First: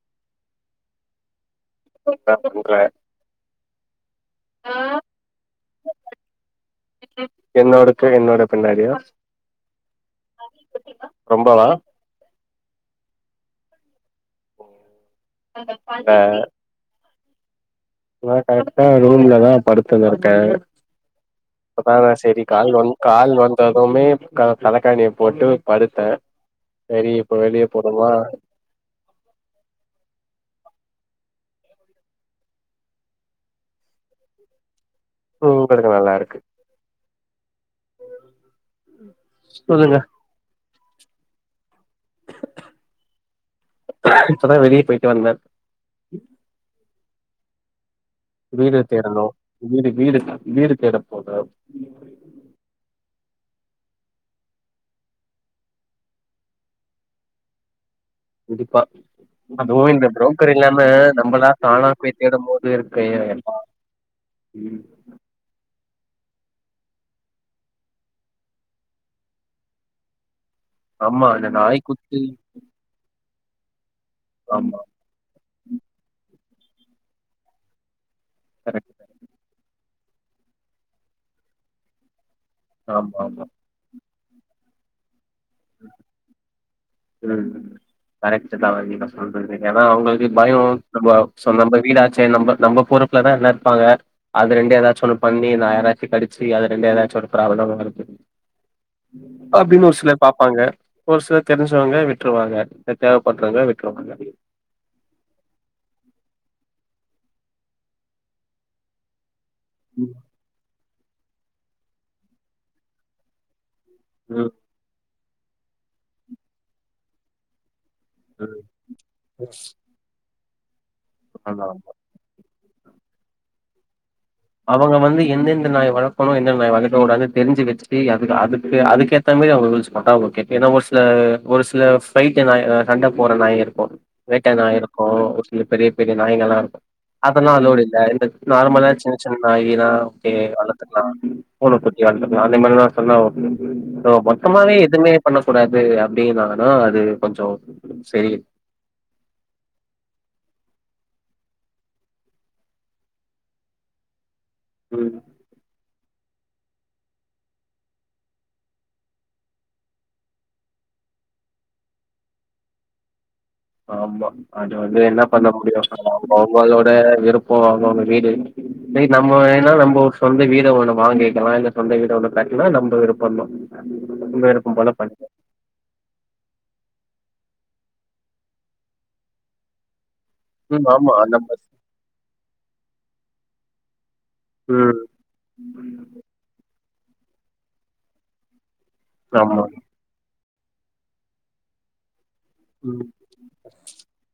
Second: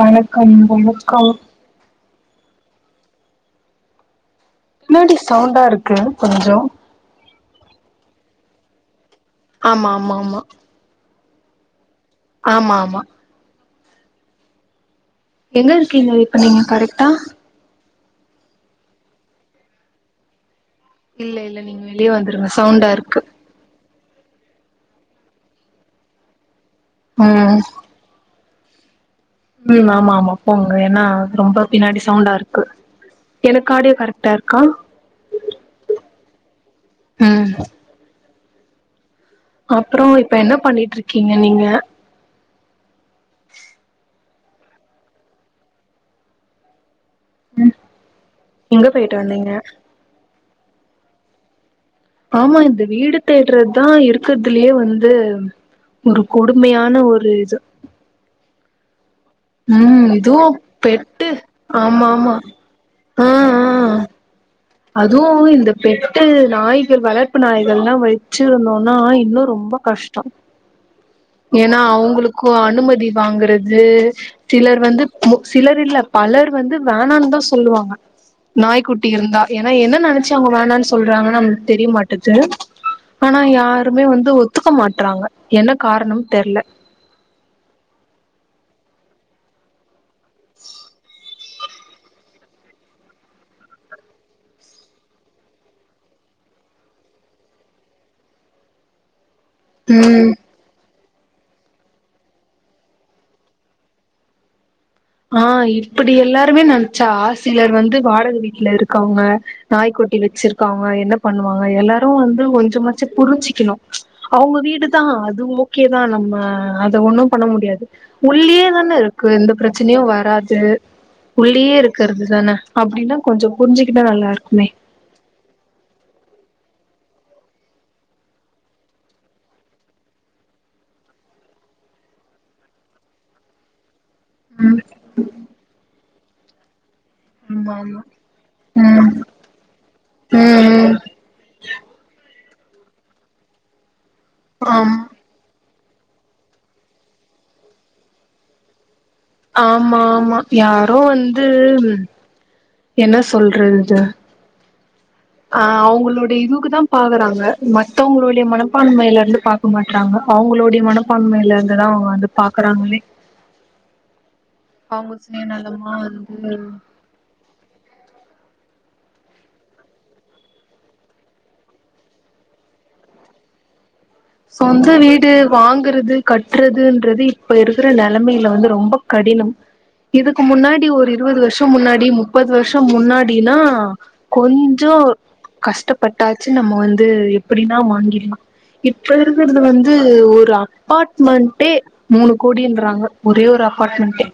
வணக்கம் வணக்கம் [unintelligible] என்னடி சவுண்டா இருக்கு கொஞ்சோ என்னோடுக்கு என்னோட பின்னாடியா ஆமா ஆமா ஆமா ரொம்பவா ஆமா ஆமா என்ன இருக்கீங்க இப்ப நீங்க கரெக்டா நா கரெக்டா ரூம்ல தா படுத்துனு இருக்கே இல்ல இல்ல நீங்க அப்பதான வெளிய சேரி வந்துருங்க கால் சவுண்டா வந் இருக்கு கால் வந்ததுவுமே உக்காந்து கதக்காணிய போட்டு படுத்தே சேரி இப்ப ம் வெளிய போறோமா ம் ஆமா ஆமா போங்க ஏனா ரொம்ப பின்னாடி சவுண்டா இருக்கு எனக்கு ஆடியோ கரெக்டா இருக்கா ம் உங்களுது நல்லா இருக்கு ம் சொல்லுங்க அப்புறோ இப்ப என்ன பண்ணிட்டு இருக்கீங்க நீங்க இப்பதா வெளிய போயிட்டு வந்தே ம் எங்க போயிட்டு வந்தீங்க வீடுக் வீடு தேட போனே ஆமா இந்த வீடு தேடுறது தா இருக்கதுலயே வந்து ஒரு கொடுமையான ஒரு இது கண்டிப்பா அதுவு இந்த ம் இதுவு புரோக்கர் இல்லாம பெட்டு நம்மளா தானா ஆமா போய் ஆமா தேடும் போது இருக்கே ஆ எல்லா ஆ ம் அதுவு இந்த பெட்டு நாய்கள் வளர்ப்பு நாய்கள்லா வச்சிருந்தோன்னா இன்னு ரொம்ப கஷ்டோ ஆமா அந்த ஏனா நாய் குத்து அவுங்களுக்கு அனுமதி வாங்கறது ஆமா சிலர் வந்து மு சிலர் இல்ல பலர் வந்து வேணானுதா சொல்லுவாங்க கரெக்ட் நாய்க்குட்டி இருந்தா ஏனா என்ன நெனச்சி அவுங்க வேணானு சொல்றாங்கனு நமக்கு தெரிய மாட்டுது ஆமா ஆமா ஆனா யாருமே வந்து ஒத்துக்க மாட்றாங்க என்ன காரணம் தெர்ல ம் கரெக்ட்டு தா நீங்க சொல்றது ஏனா அவுங்களுக்கு பயோ நம்ப சோ நம்ம வீடாச்சே நம்ம நம்ம பொருப் புலதா எல்லா இருப்பாங்க அது ரெண்டு எதாச்சி ஒன்னு பண்ணி நா யாராச்சி கடிச்சி அது ரெண்டு எதாச்சி ஒரு பிராப்ளமா இருக்கு அப்டின் ஒரு ம் சிலர் பாப்பாங்க ஒரு சிலர் தெரிஞ்சவங்க விட்ருவாங்க இல்ல தேவ பட்றவங்க விட்ருவாங்க ஆ இப்டி எல்லாருமே நெனச்சா ஆ சிலர் வந்து வாடக வீட்ல இருக்கவுங்க நாய்க்குட்டி வச்சிருக்காங்க என்ன பண்ணுவாங்க எல்லாரு வந்து கொஞ்சமாச்சி புரிஞ்சிக்கிணு ம் அவுங்க வீடுதா அது ஓகேதா நம்ம அத ஒன்னு பண்ண முடியாது ம் உள்ளியே தான இருக்கு எந்த பிரச்சனையு வராது ஆமா உள்ளயே இருக்கறதுதான அப்டினா கொஞ்சோ புரிஞ்சிக்கிட்டா நல்லா இருக்கு அவுங்க வந்து எந்தெந்த நாய் வழக்கணு எந்த நாய் வளக்கக்கூடாது தெரிஞ்சி வச்சிட்டு அதுக் அதுக்கு அதுக்கே ஏத்தமாரி அவுங்க ரூல்ஸ் போட்டா ஓகே ஏனா ஒரு சில ஒரு சில ஃபைட் நாயு சண்ட போட்ற நாய்ங்க இருக்கு வேட்ட நாய் ம் இருக்கு ஒரு சில பெரிய பெரிய நாய்ங்கள்லா இருக்கு அதெல்லா அலோடு இல்ல ஆமா இந்த நார்மலா ஆமா சின்னச்சின்ன நாயிலா ஓகே ம் ம் ம் வளத்துக்கலா பூனை குட்டி வளத்துக்கலாம் அதே மாரி நான் சொன்ன ஹலோ சுத்தமாவே ஆம் எதுமே பண்ண கூடாது அப்டின்னானா அது கொஞ்சோம் சேரி ஆமா ஆமா யாரோ வந்து என்ன சொல்றது ம் அ அவங்களோடைய இதுக்குதான் பாக்குறாங்க மத்தவங்களோடைய மனப்பான்மைல இருந்து பாக் க மாட்றாங்க அவங்களோட மனப்பான்மையில இருந்துதான் அவங்க வந்து பாக்குறாங்களே ஆமா அது வந்து அவங்க என்ன பண்ண முடியும் சுயநலமா அது அவங்க வந்து அவங்களோட விருப்போம் அவங்கவங்க வீடு டேய் நம்ம வேணா நம்ம ஒரு சொந்த வீட ஒண்ணு வாங்கிக்கலாம் இல்ல சொந்த வீட ஒண்ணு கட்னா நம்ம விருப்பந்தான் சொந்த வீடு வாங்றது கட்டுறதுன்றது இப்ப இருக்கிற நெலமைல வந்து ரொம்ப கடினம் இதுக்கு முன்னாடி ம் ஒரு ஆமா இருவது நம்ம வருஷோம் முன்னாடி முப்பது வருஷோம் முன்னாடிலாம் ம் கொஞ்சோம் கஷ்டப்பட்டாச்சி நம்ம வந்து எப்படின்னா வாங்கிடலாம் இப்ப இருக்கிறது ஆமா வந்து ஒரு அப்பார்ட்மெண்ட்டே மூணு கோடின்றாங்க ம் ஒரே ஒரு அப்பாட்மெண்ட்டே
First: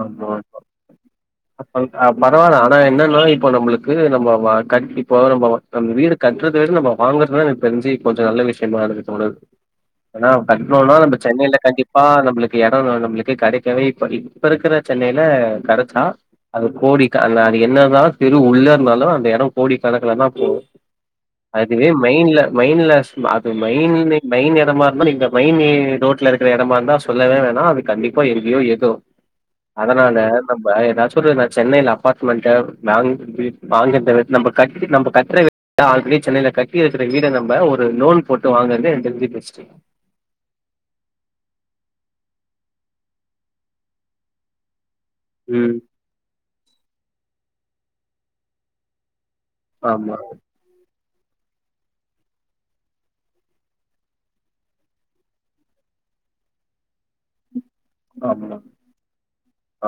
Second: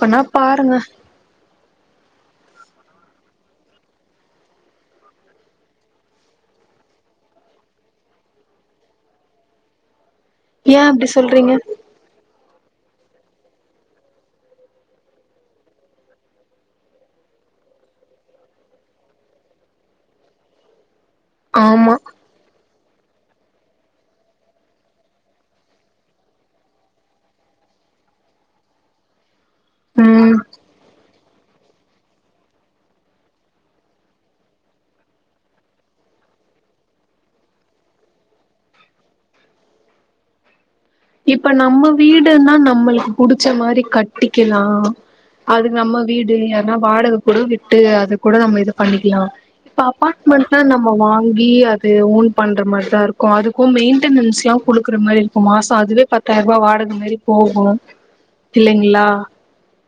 ஆமா ஆமா பரவால்ல ஆனா என்னனா இப்ப நம்மளுக்கு நம்ம வ கண்டிப்பா இப்போ நம்ம வீடு கட்றத விட நம்ம வாங்றதுனா எனக்கு தெரிஞ்சி கொஞ்சோம் நல்ல விஷயமா எனக்கு தோணுது ஆனா ஏன் கட்றோண்னா அப்டி நம்ம சொல்றீங்க சென்னைல கண்டிப்பா நம்மளுக்கு எடோம் நம்மளுக்கு கெடைக்கவே இப்படி இப்ப இருக்கற சென்னைல கெடச்சா அது ஒரு கோடி க அ அது என்னதா தெரு உள்ள இருந்தாலும் அந்த எடோம் கோடி கணக்கில தான் போவும் அதுவே ஆமா மெயின்ல மெயின்ல அது மெயின் மெயின் எடமா இருந்தா மெயின் ரோட்ல இருக்கற எடமா இருந்தா சொல்லவே வேணா அது கண்டிப்பா இருக்கியோ எதோ அதனால ம் நம்ம எதாச்சி ஒரு சென்னைல அப்பார்ட்மெண்ட்டு வாங்கி வாங்றத விட்டு நமக் கட்டிட்டு நம்ம கட்ற விட ஆல்ரெடி சென்னைல கட்டி வச்சிருக்கிற வீட நம்ம ஒரு லோன் போட்டு வாங்றது எனக்கு தெரிஞ்சி பெஸ்ட்டு இப்ப நம்ம வீடுனா நம்மளுக்கு புடிச்ச மாரி கட்டிக்கலாம் அது ம் நம்ம வீடு ஏனா வாடகை கூட விட்டு அது கூட நம்ம இது பண்ணிக்கலாம் இப்ப ஆமா அபார்ட்மெண்ட் நம்ம வாங்கி அது ஓன் பண்ற மாதிரி தான் இருக்கும் அதுக்கும் மெயின்டெனன்ஸ் எல்லா கொடுக்குற மாரி இருக்கும் மாச அதுவே பத்தாயிரம் ரூபாய் வாடகை மாரி போகும் ஆமா இல்லைங்களா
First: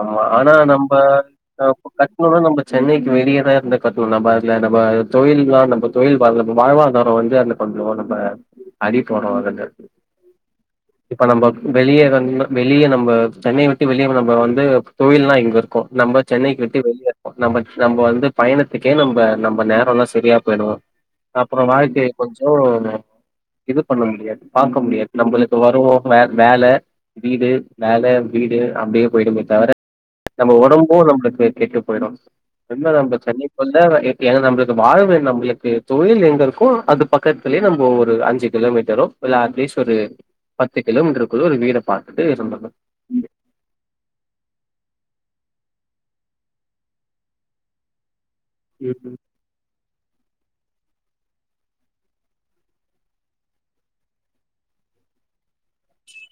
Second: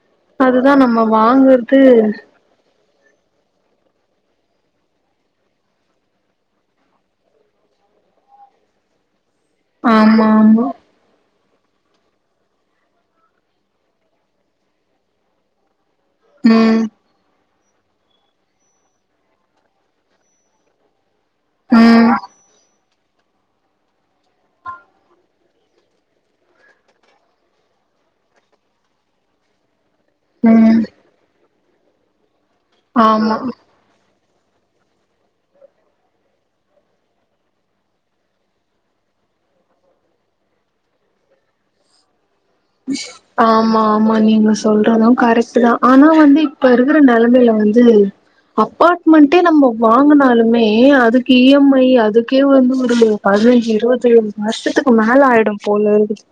ஆமா ஆனா அதுதா நம்ம வாங்குறது கட்னோன நம்ம சென்னைக்கு வெளியேதான் இருந்து கட்டுவோம் நம்ம இது நம்ம நம்ம தொழில் வாழ்வாதாரம் வந்து கொஞ்சம் நம்ம அறி போடுறோம் ஆமா ஆமா இப்ப நம்ம வெளியே எதனா வெளியே நம்ம சென்னைய விட்டு வெளியே நம்ம வந்து தொழில்லாம் இங்க இருக்கும் நம்ம சென்னைக்கு விட்டு ம் வெளியே இருப்போம் நம்ம நம்ம வந்து பயணத்துக்கே நம்ம நம்ம நேரம் எல்லாம் சரியா போயிடும் அப்புறம் வாழ்க்கைல ம் கொஞ்சம் இது பண்ண முடியாது பாக்க முடியாது நம்மளுக்கு வருவோம் வே வேல வீடு வேல வீடு அப்டியே போயிடுமே தவிர நம்ம ம் ஒடம்பும் நம்மளுக்கு கெட்டு போயிடும் ரெண்டாவது நான் ஆமா சென்னை நம்மளுக்கு வாழ்வு நம்மளுக்கு தொழில் எங்க இருக்கோ அது பக்கத்துலே நம்ம ஒரு அஞ்சு கிலோமீட்டரும் இல்ல அட்லீஸ்ட் ஒரு பத்து கிலோமீட்டருக்குள்ள ஒரு வீட பாத்துட்டு சொந்த [inaudible] ஆமா ஆமா நீங்க சொல்றதும் கரெக்ட் தான் ஆனா வந்து இப்ப இருக்கிற நெலமைல வந்து அப்பாட்மெண்ட் டே நம்மோ வாங்குனாலுமே அதுக்கு இ எம் ஐ அதுக்கே வந்து ஒரு பதுனஞ்சு இருவத்தி ஏழு வருஷத்துக்கு மேல ஆயிடும் போல இருக்குது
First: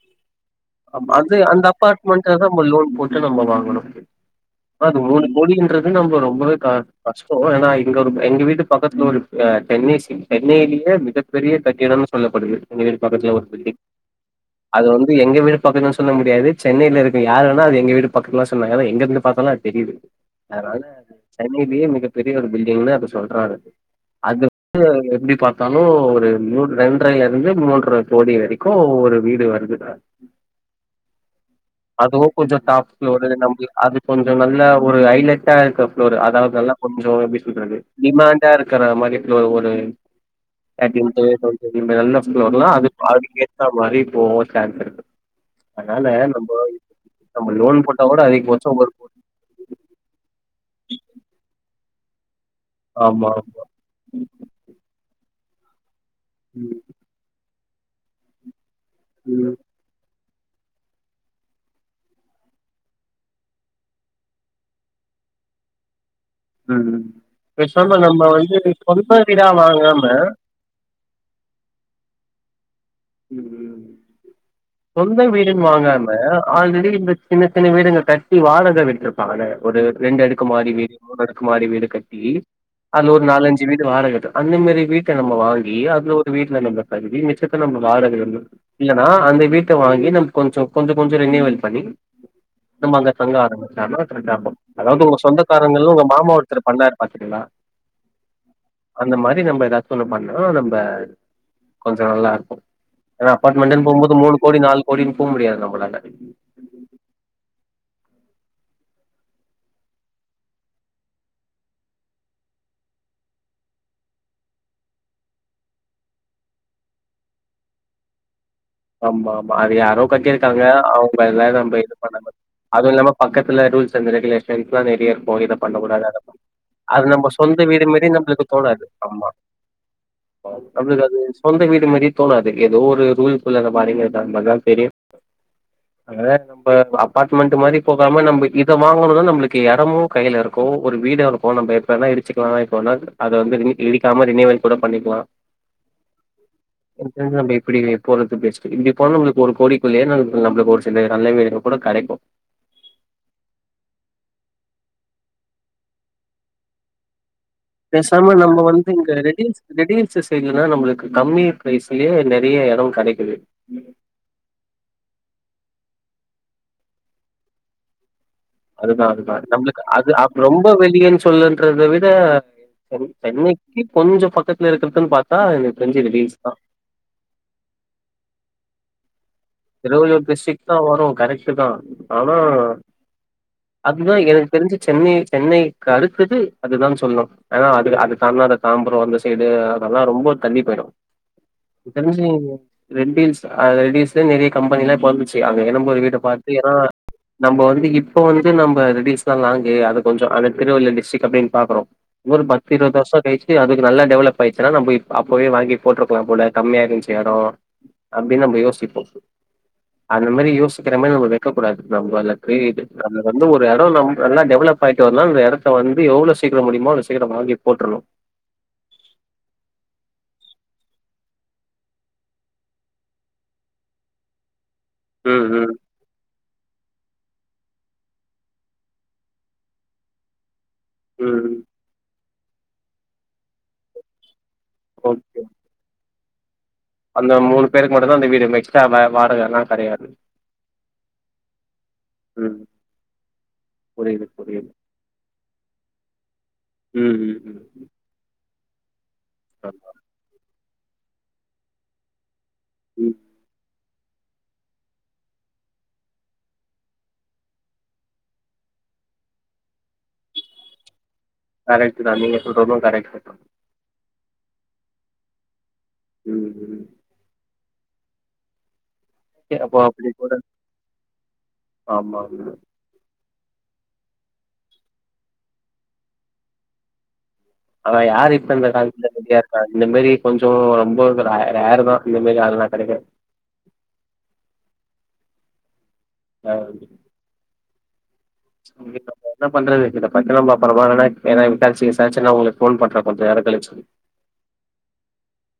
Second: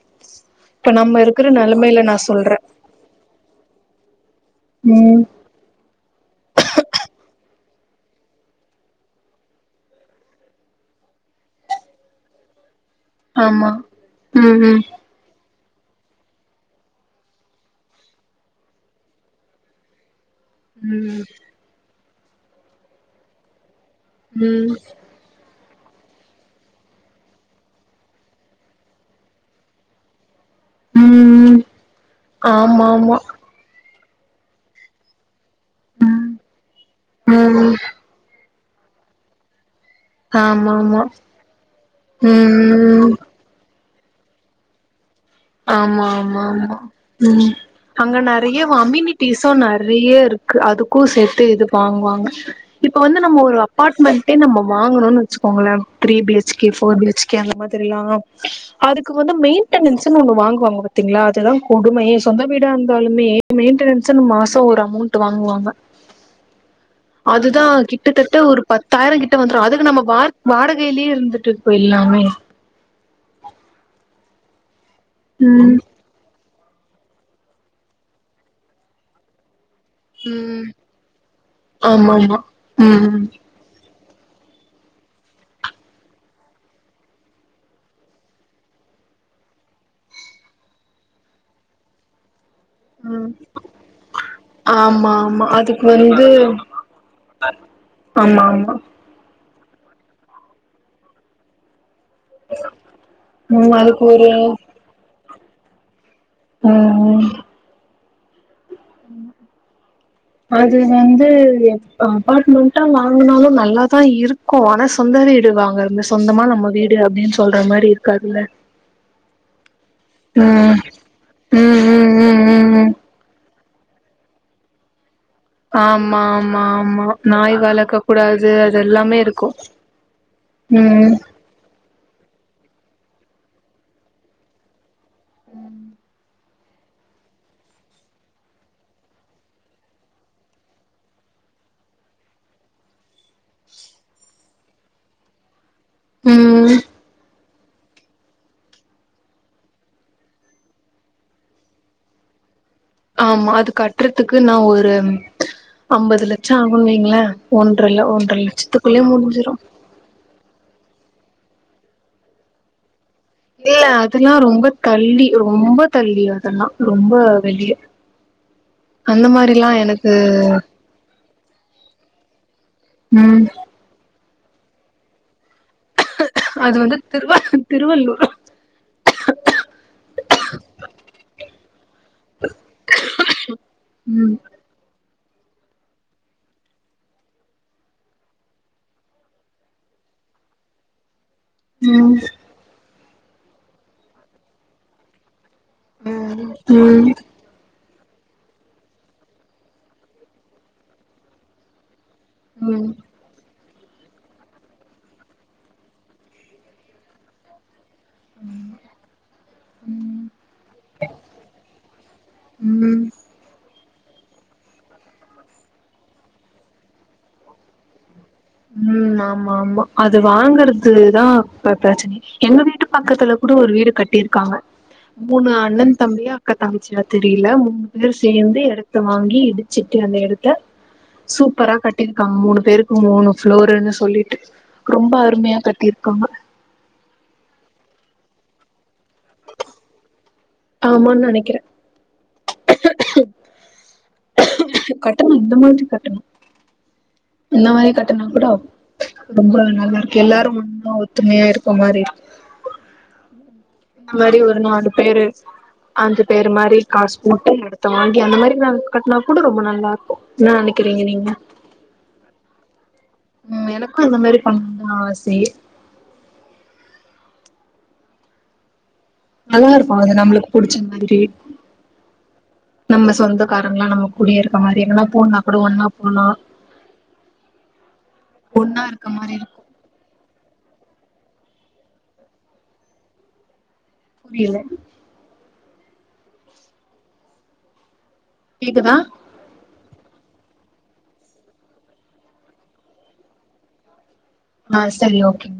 இப்ப அப் நம்ம அது இருக்கிற அந்த அப்பாட் நெலைமையில நான் மெண்ட்ல தா நம்ம சொல்றேன் லோன் போட் ட்டு நம்ம வாங்கணு அது ம் மூணு கோடின்றத் து நம்ப ரொம்பவே க கஷ்டோ ஏனா இங்க ஒருப்ப எங்க வீட்டு பக்கத்துல ஒரு அ தென்னீசி தென்னையிலயே மிக பெரிய தட்டியனம்னு சொல்லப்படுது எங்க வீட்டு பக்கத்துல ஒரு ஆமா பில்டிங் ம் ம் அது வந்து எங்க வீடு பக்கத்லா சொல்ல முடியாது சென்னையில இருக்கு யாருன்னா அது எங்க வீட்டு பக்கத்துலதா சொன்னாங்க அதா எங்க இருந்து பாத்தாலு அது தெரியுது அதுனால சென்னையிலேயே மிகப்பெரிய ஒரு பில்டிங்குன்னு அத சொல்றாங்க அது ம் ம் வந்து எப்டி பாக் த்தாலு ஒரு மூ ரெண்ரைல இருந்து மூன்ற கோடி வரைக்கு ஒவ்வொரு வீடு வந்து ம் ம் அதுவு கொஞ்சோ ஆமா டாப் ஆமா ஃபுளோரு நம்முளுக் அது கொஞ்சோ நல்ல ஒரு ஹைலட் டேங்கஃப் ஃபுளோரு அதாவதுல்லா கொஞ்சோ எப்டி ம் சொல்றது டிமேண்டா இருக்கற மாரி ஒரு ஆமா ஆமா [unintelligible] நல்ல [unintelligible] அது ம் அதுக்கே அந்த மாரி போவோ தேட்டருக்கு ஆமா ஆமா ஆமா ம் நம்ம லோன் போட்டா அங்க கூட நறையா அதிகபட்சோ ஒரு வாமினி பீசு நறையா இருக்கு அதுக்கு சேத்தே இது வாங்குவாங்க இப்போ வந்து ஆமா. நம்மோ ஒரு அப் அப்பாட் மெண்ட்டே நம்ம வாங்குணோன் வெச்சுக்கோங்கள த்ரீ பி ஹெச்சு கே ம், ஃபோர் பி ஹெச்சு க்கே அந்த மாரி எல்லா அதுக்கு வந்து ம், மெயிண்டனன்ஸ் ன்னு ஒண்ணு வாங்குவாங்க பாத்தீங்களா அதுதாங் கொடுமையே சொந்த வீடா இருந்தாலுமே மெயிண்டனன்ஸ்ஸுனு மாசோ ஒரு அமோண் ட்டு வாங்குவாங்க ம். அதுதா பேசாம நம்ம கிட்டத்தட்ட வந்து ஒரு சொந்த பத்தாயிரோ கிட்ட வீடா வந்துரு அதுக்கு நம்ம வாங்காம வா வாடகையிலயே இருந்துட்டு போயிர்லாமே சொந்த வீடுன் ம் வாங்குறான் மெ ஆல்ரெடி இந்த சின்ன சின்ன வீடுங்க கட்டி வாடக விட்ருப்பாங்கள்ல ஒரு ரெண்டு அடுக்கு ம் மாடி வீடு மூணு அடுக்கு மாடி வீடு ஆமா கட்டி ஆமா அதுல ம் ஒரு நாலஞ்சு ஞ்சு வீடு வாடகட்ட அந்த மேரி வீட்ட நம்ம வாங்கி அதுல ஒரு வீட்ல நம்ம தகுதி மிச்சத்த நம்ம வாடக இல்லன்னா அந்த வீட்ட வாங்கி நம் கொஞ்சோ கொஞ்சோ கொஞ்சோ ரினிவல் பண்ணி நம்ம அங்க ம் தங்க ஆரம்பிச்சாதா கரெக்டா இருக்கு அதாவது ஆமா உங்க ஆமா அதுக்கு சொந்தக்காரங்கல்ல உங்க வந்து மாமா ஒருத்தரு பண்ணாரு பாத்தீங்களா ஆமா ஆமா அந்த மாரி நம்ப எதாச்சு ஒன்னு பண்ணா நம்ப கொஞ்சோ நல்லா இருக்கு ஏனா ம் அப்பாட்மெண்ட்டுன் போம் அதுக்கு போது ஒரு மூணு கோடி நாலு கோடினு போ முடியாது நம்மளால ம் ம் ம் அது வந்து அப்பார்ட்மெண்டா வாங்குனாலு நல்லாத்தா இருக்கு ஆனாஸ் சொந்த வீடு வாங்கறது சொந்தமா நம்ம வீடு அப்டின் சொல்ற மாரி இருக்காதுல்ல ஆமா ஆமா அது யாரோ கட்டிருக்காங்க ம் அவுங்க எல்லா நம்ப ம் இது ம் பண்ணனு ம் ம் அது ம் இல்லாம பக்கத்துல ரூல்ஸ் அண்ட் ரெகுலேஷன்ஸ் எல்லா நறையா இருக்கு இதப் பண்ணக்கூடாது அத ஆமா ஆமா ஆமா அது நம்ப நாய் சொந்த வீடு வளக்க மேரி கூடாது நம்மளுக்கு அது தோணாது எல்லாமே ஆம்மா இருக்கு நம்மளுக்கு ம் அது சொந்த வீடு மாரியே தோணாது எதோ ஒரு ரூல்க்குள்ள மாட்டினுர்க்கா அந்த மாரிதா தெரியு அதா நம்ப அப் அபாட்மெண்ட்டு மாரி போகாம நம்ப இத வாங்கனது நம்மளுக்கு எடமு கைல இருக்கு ஒரு வீடா இருக்கு நம்ப எப் எப்ப வேனா இடிச்சுக்கலா எப்ப வேனா அது அத வந்த ரினி இடிக்காம ரினிவல் கூட பண்ணிக்கலா ம் [unintelligible] போறது பெஸ்ட் இப்டி போன நம்ளுக்கு ஒரு கோடிக்குள்ளயே நமளுக்கு நம்ளுக்கு ஒரு சில நல்ல வீடு கூட கெடைக்கு ஆமா அது கட்டுறதுக்கு நா ஒரு ஐம்பது லட்ச ஆகுனு வைங்ள ஒன்றல்ல ஒன்ற லட்சத்துக்குள்ளே முடிஞ்சிடு சிஸ் இங்கதா நம்ளுக்கு கம்மி ப்ரைஸ்லே நெறைய எடொ கெடைக்குது இல்ல அதெல்லா ரொம்ப தள்ளி ரொம்ப தள்ளி அதெல்லா ரொம்ப வெளிய அதுதா அந்த அதுதா மாரிலா நம்ளுக்கு அது எனக்கு அப்ப ரொம்ப வெளியேன்னு சொல்லன்றத விட செ ம் சென்னை க்கி கொஞ்சொ பக்கத்துல இருக்றதுன்னு பாத்தா எனக்கு தெரிஞ்சு ரெட் ஹில்ஸ் தா அது வந்து திருவ திருவள்ளூர் திருவள்ளூர் டிஸ்ட்ரிக்ட் தா வரு கரெக்ட் தா ஆனா அதுதா எ ம் தெரிஞ்சு சென்னை சென்னைக்கு அடுத்தது அதுதானு சொல்ல ஆத அது அத தாண்டா அந்த தாம்பரம் அந்த சைடு அதெல்லா ரொம்ப தள்ளி போயிடு இப்ப என்ன ம் செய்விங்க ரெட் ஹில்ஸ அ ரெட்ஹில்ஸ் நெறைய கம்பெனிலா இப்போ வந்துச்சி ஒரு வீட்ட பாத்து ஏனா ம் நம்ம வந்து இப்ப வந்து நம்ம ரெட் ஹில்ஸ தா லாங்கு அத கொஞ்ச அத திருவள்ளூர் டிஸ்டரிக் அப்டின்னு பாக்றோ இன்னு ஒரு பத்து ம் இருவது வர்ஷொ கழிச்சி இது அதுக்கு நல்லா டவலப் ஆயிச்சுன்னா நம்ம இப் அப்பவே வாங்கி போட்ருக்லா போல கம்மியா இருச்சு எடொ அப்டினு நம்ம யோசிப்போ அந்த மாரியோசிக்கற மாரி வெக்க கூடாது அது நம்ம அதுல ம் [unintelligible] இப்போ வந்து ஒரு எடொ நம் நல்லா டெவலப் ஆயிட்டு வந்தா அந்த எடத்த வந்து எவ்ளொ சீக்கிரொ முடியுமோ அவ்ளொ சீக்கிர வாங்கி போட்டுறான்னு ம் ஆமா ஆமா அது வாங்கறது தா இப்ப பிரச்சனயே எங்க வீட்டு பக்கத்துல கூட ஒரு வீடு கட்டியிருக்காங்க ம் மூணு ம் அண்ணன் தம்பியா அக்கா தங்கச்சியா தெரில மூணு பேரு சேந்து எடத்த வாங்கி இடிச்சுட்டு அந்த எடத்த ம் சூப்பரா கட்டிருக்காங்க மூணு பேருக்கு மூணு ஃப்ளோருன்னு சொல்லிட்டு ரொம்ப ஓகே அருமையா கட்டிருக்காங்க அந்த மூணு பேருக்கு மட்டுந்தா அந்த வீடு எக்ஸ்ட்ரா வ வாடகையெல்லா கெடையாது அப்டினு நெனைக்கிறே ம். புரியுது, புரியுது. கட்டனு இந்த மாரி கட்டனு ம், ம், இந்த ம். மாரி கட்டனா கூட ரொம்ப ஆமா. நல்லா இருக்கு எல்லாரு ஒன்னா ஒத்துமையா இருக்க மாரி இருக்கு ம் இந்த மாரி ஒரு நாலு பேரு அஞ்சு பேரு மாரி காசு போட்டு எடத்த வாங்கி அந்த மாரி நா கட்னா கூட ரொம்ப நல்லா இருக்கு என்னா நினைக்கிறீங்க நீங்க கரெக்ட்டு தா நீங்க சொல்றது கரெக்ட் தா ம் எனக்கு இந்த மாரி பண்ணனு ஆசே ம் ம் நல்லா அப்போ இருக்கு அப்படி அது கூட நம்மளுக்கு புடிச்ச மாதிரி ஆமா, ஆமா. நம்ம சொந்தக்காரங்களா நம்ம கூடியே இருக்க மாரி எங்கனா போணா கூட ஒன்னா போனா அ யார் இப்ப அந்த ஒன்னா கால இருக்க ரெடியா மாரி இருப்பா இந்த மேரி கொஞ்ச ரொம்ப ர ரேர் தா இந்த மாரி ஆளால்லா கெடைக்க புரியல நா வந்து கேக்குதா [unintelligible] என்ன பண்றது இத பத்தி நம்ம அப்பறமா வேணா ஏன்னா விசாருச்சி விசாருச்சி நாமளுக்கு போன் பண்றே கொஞ்ச நேர கழிச்சி ஆ சரி ஓகே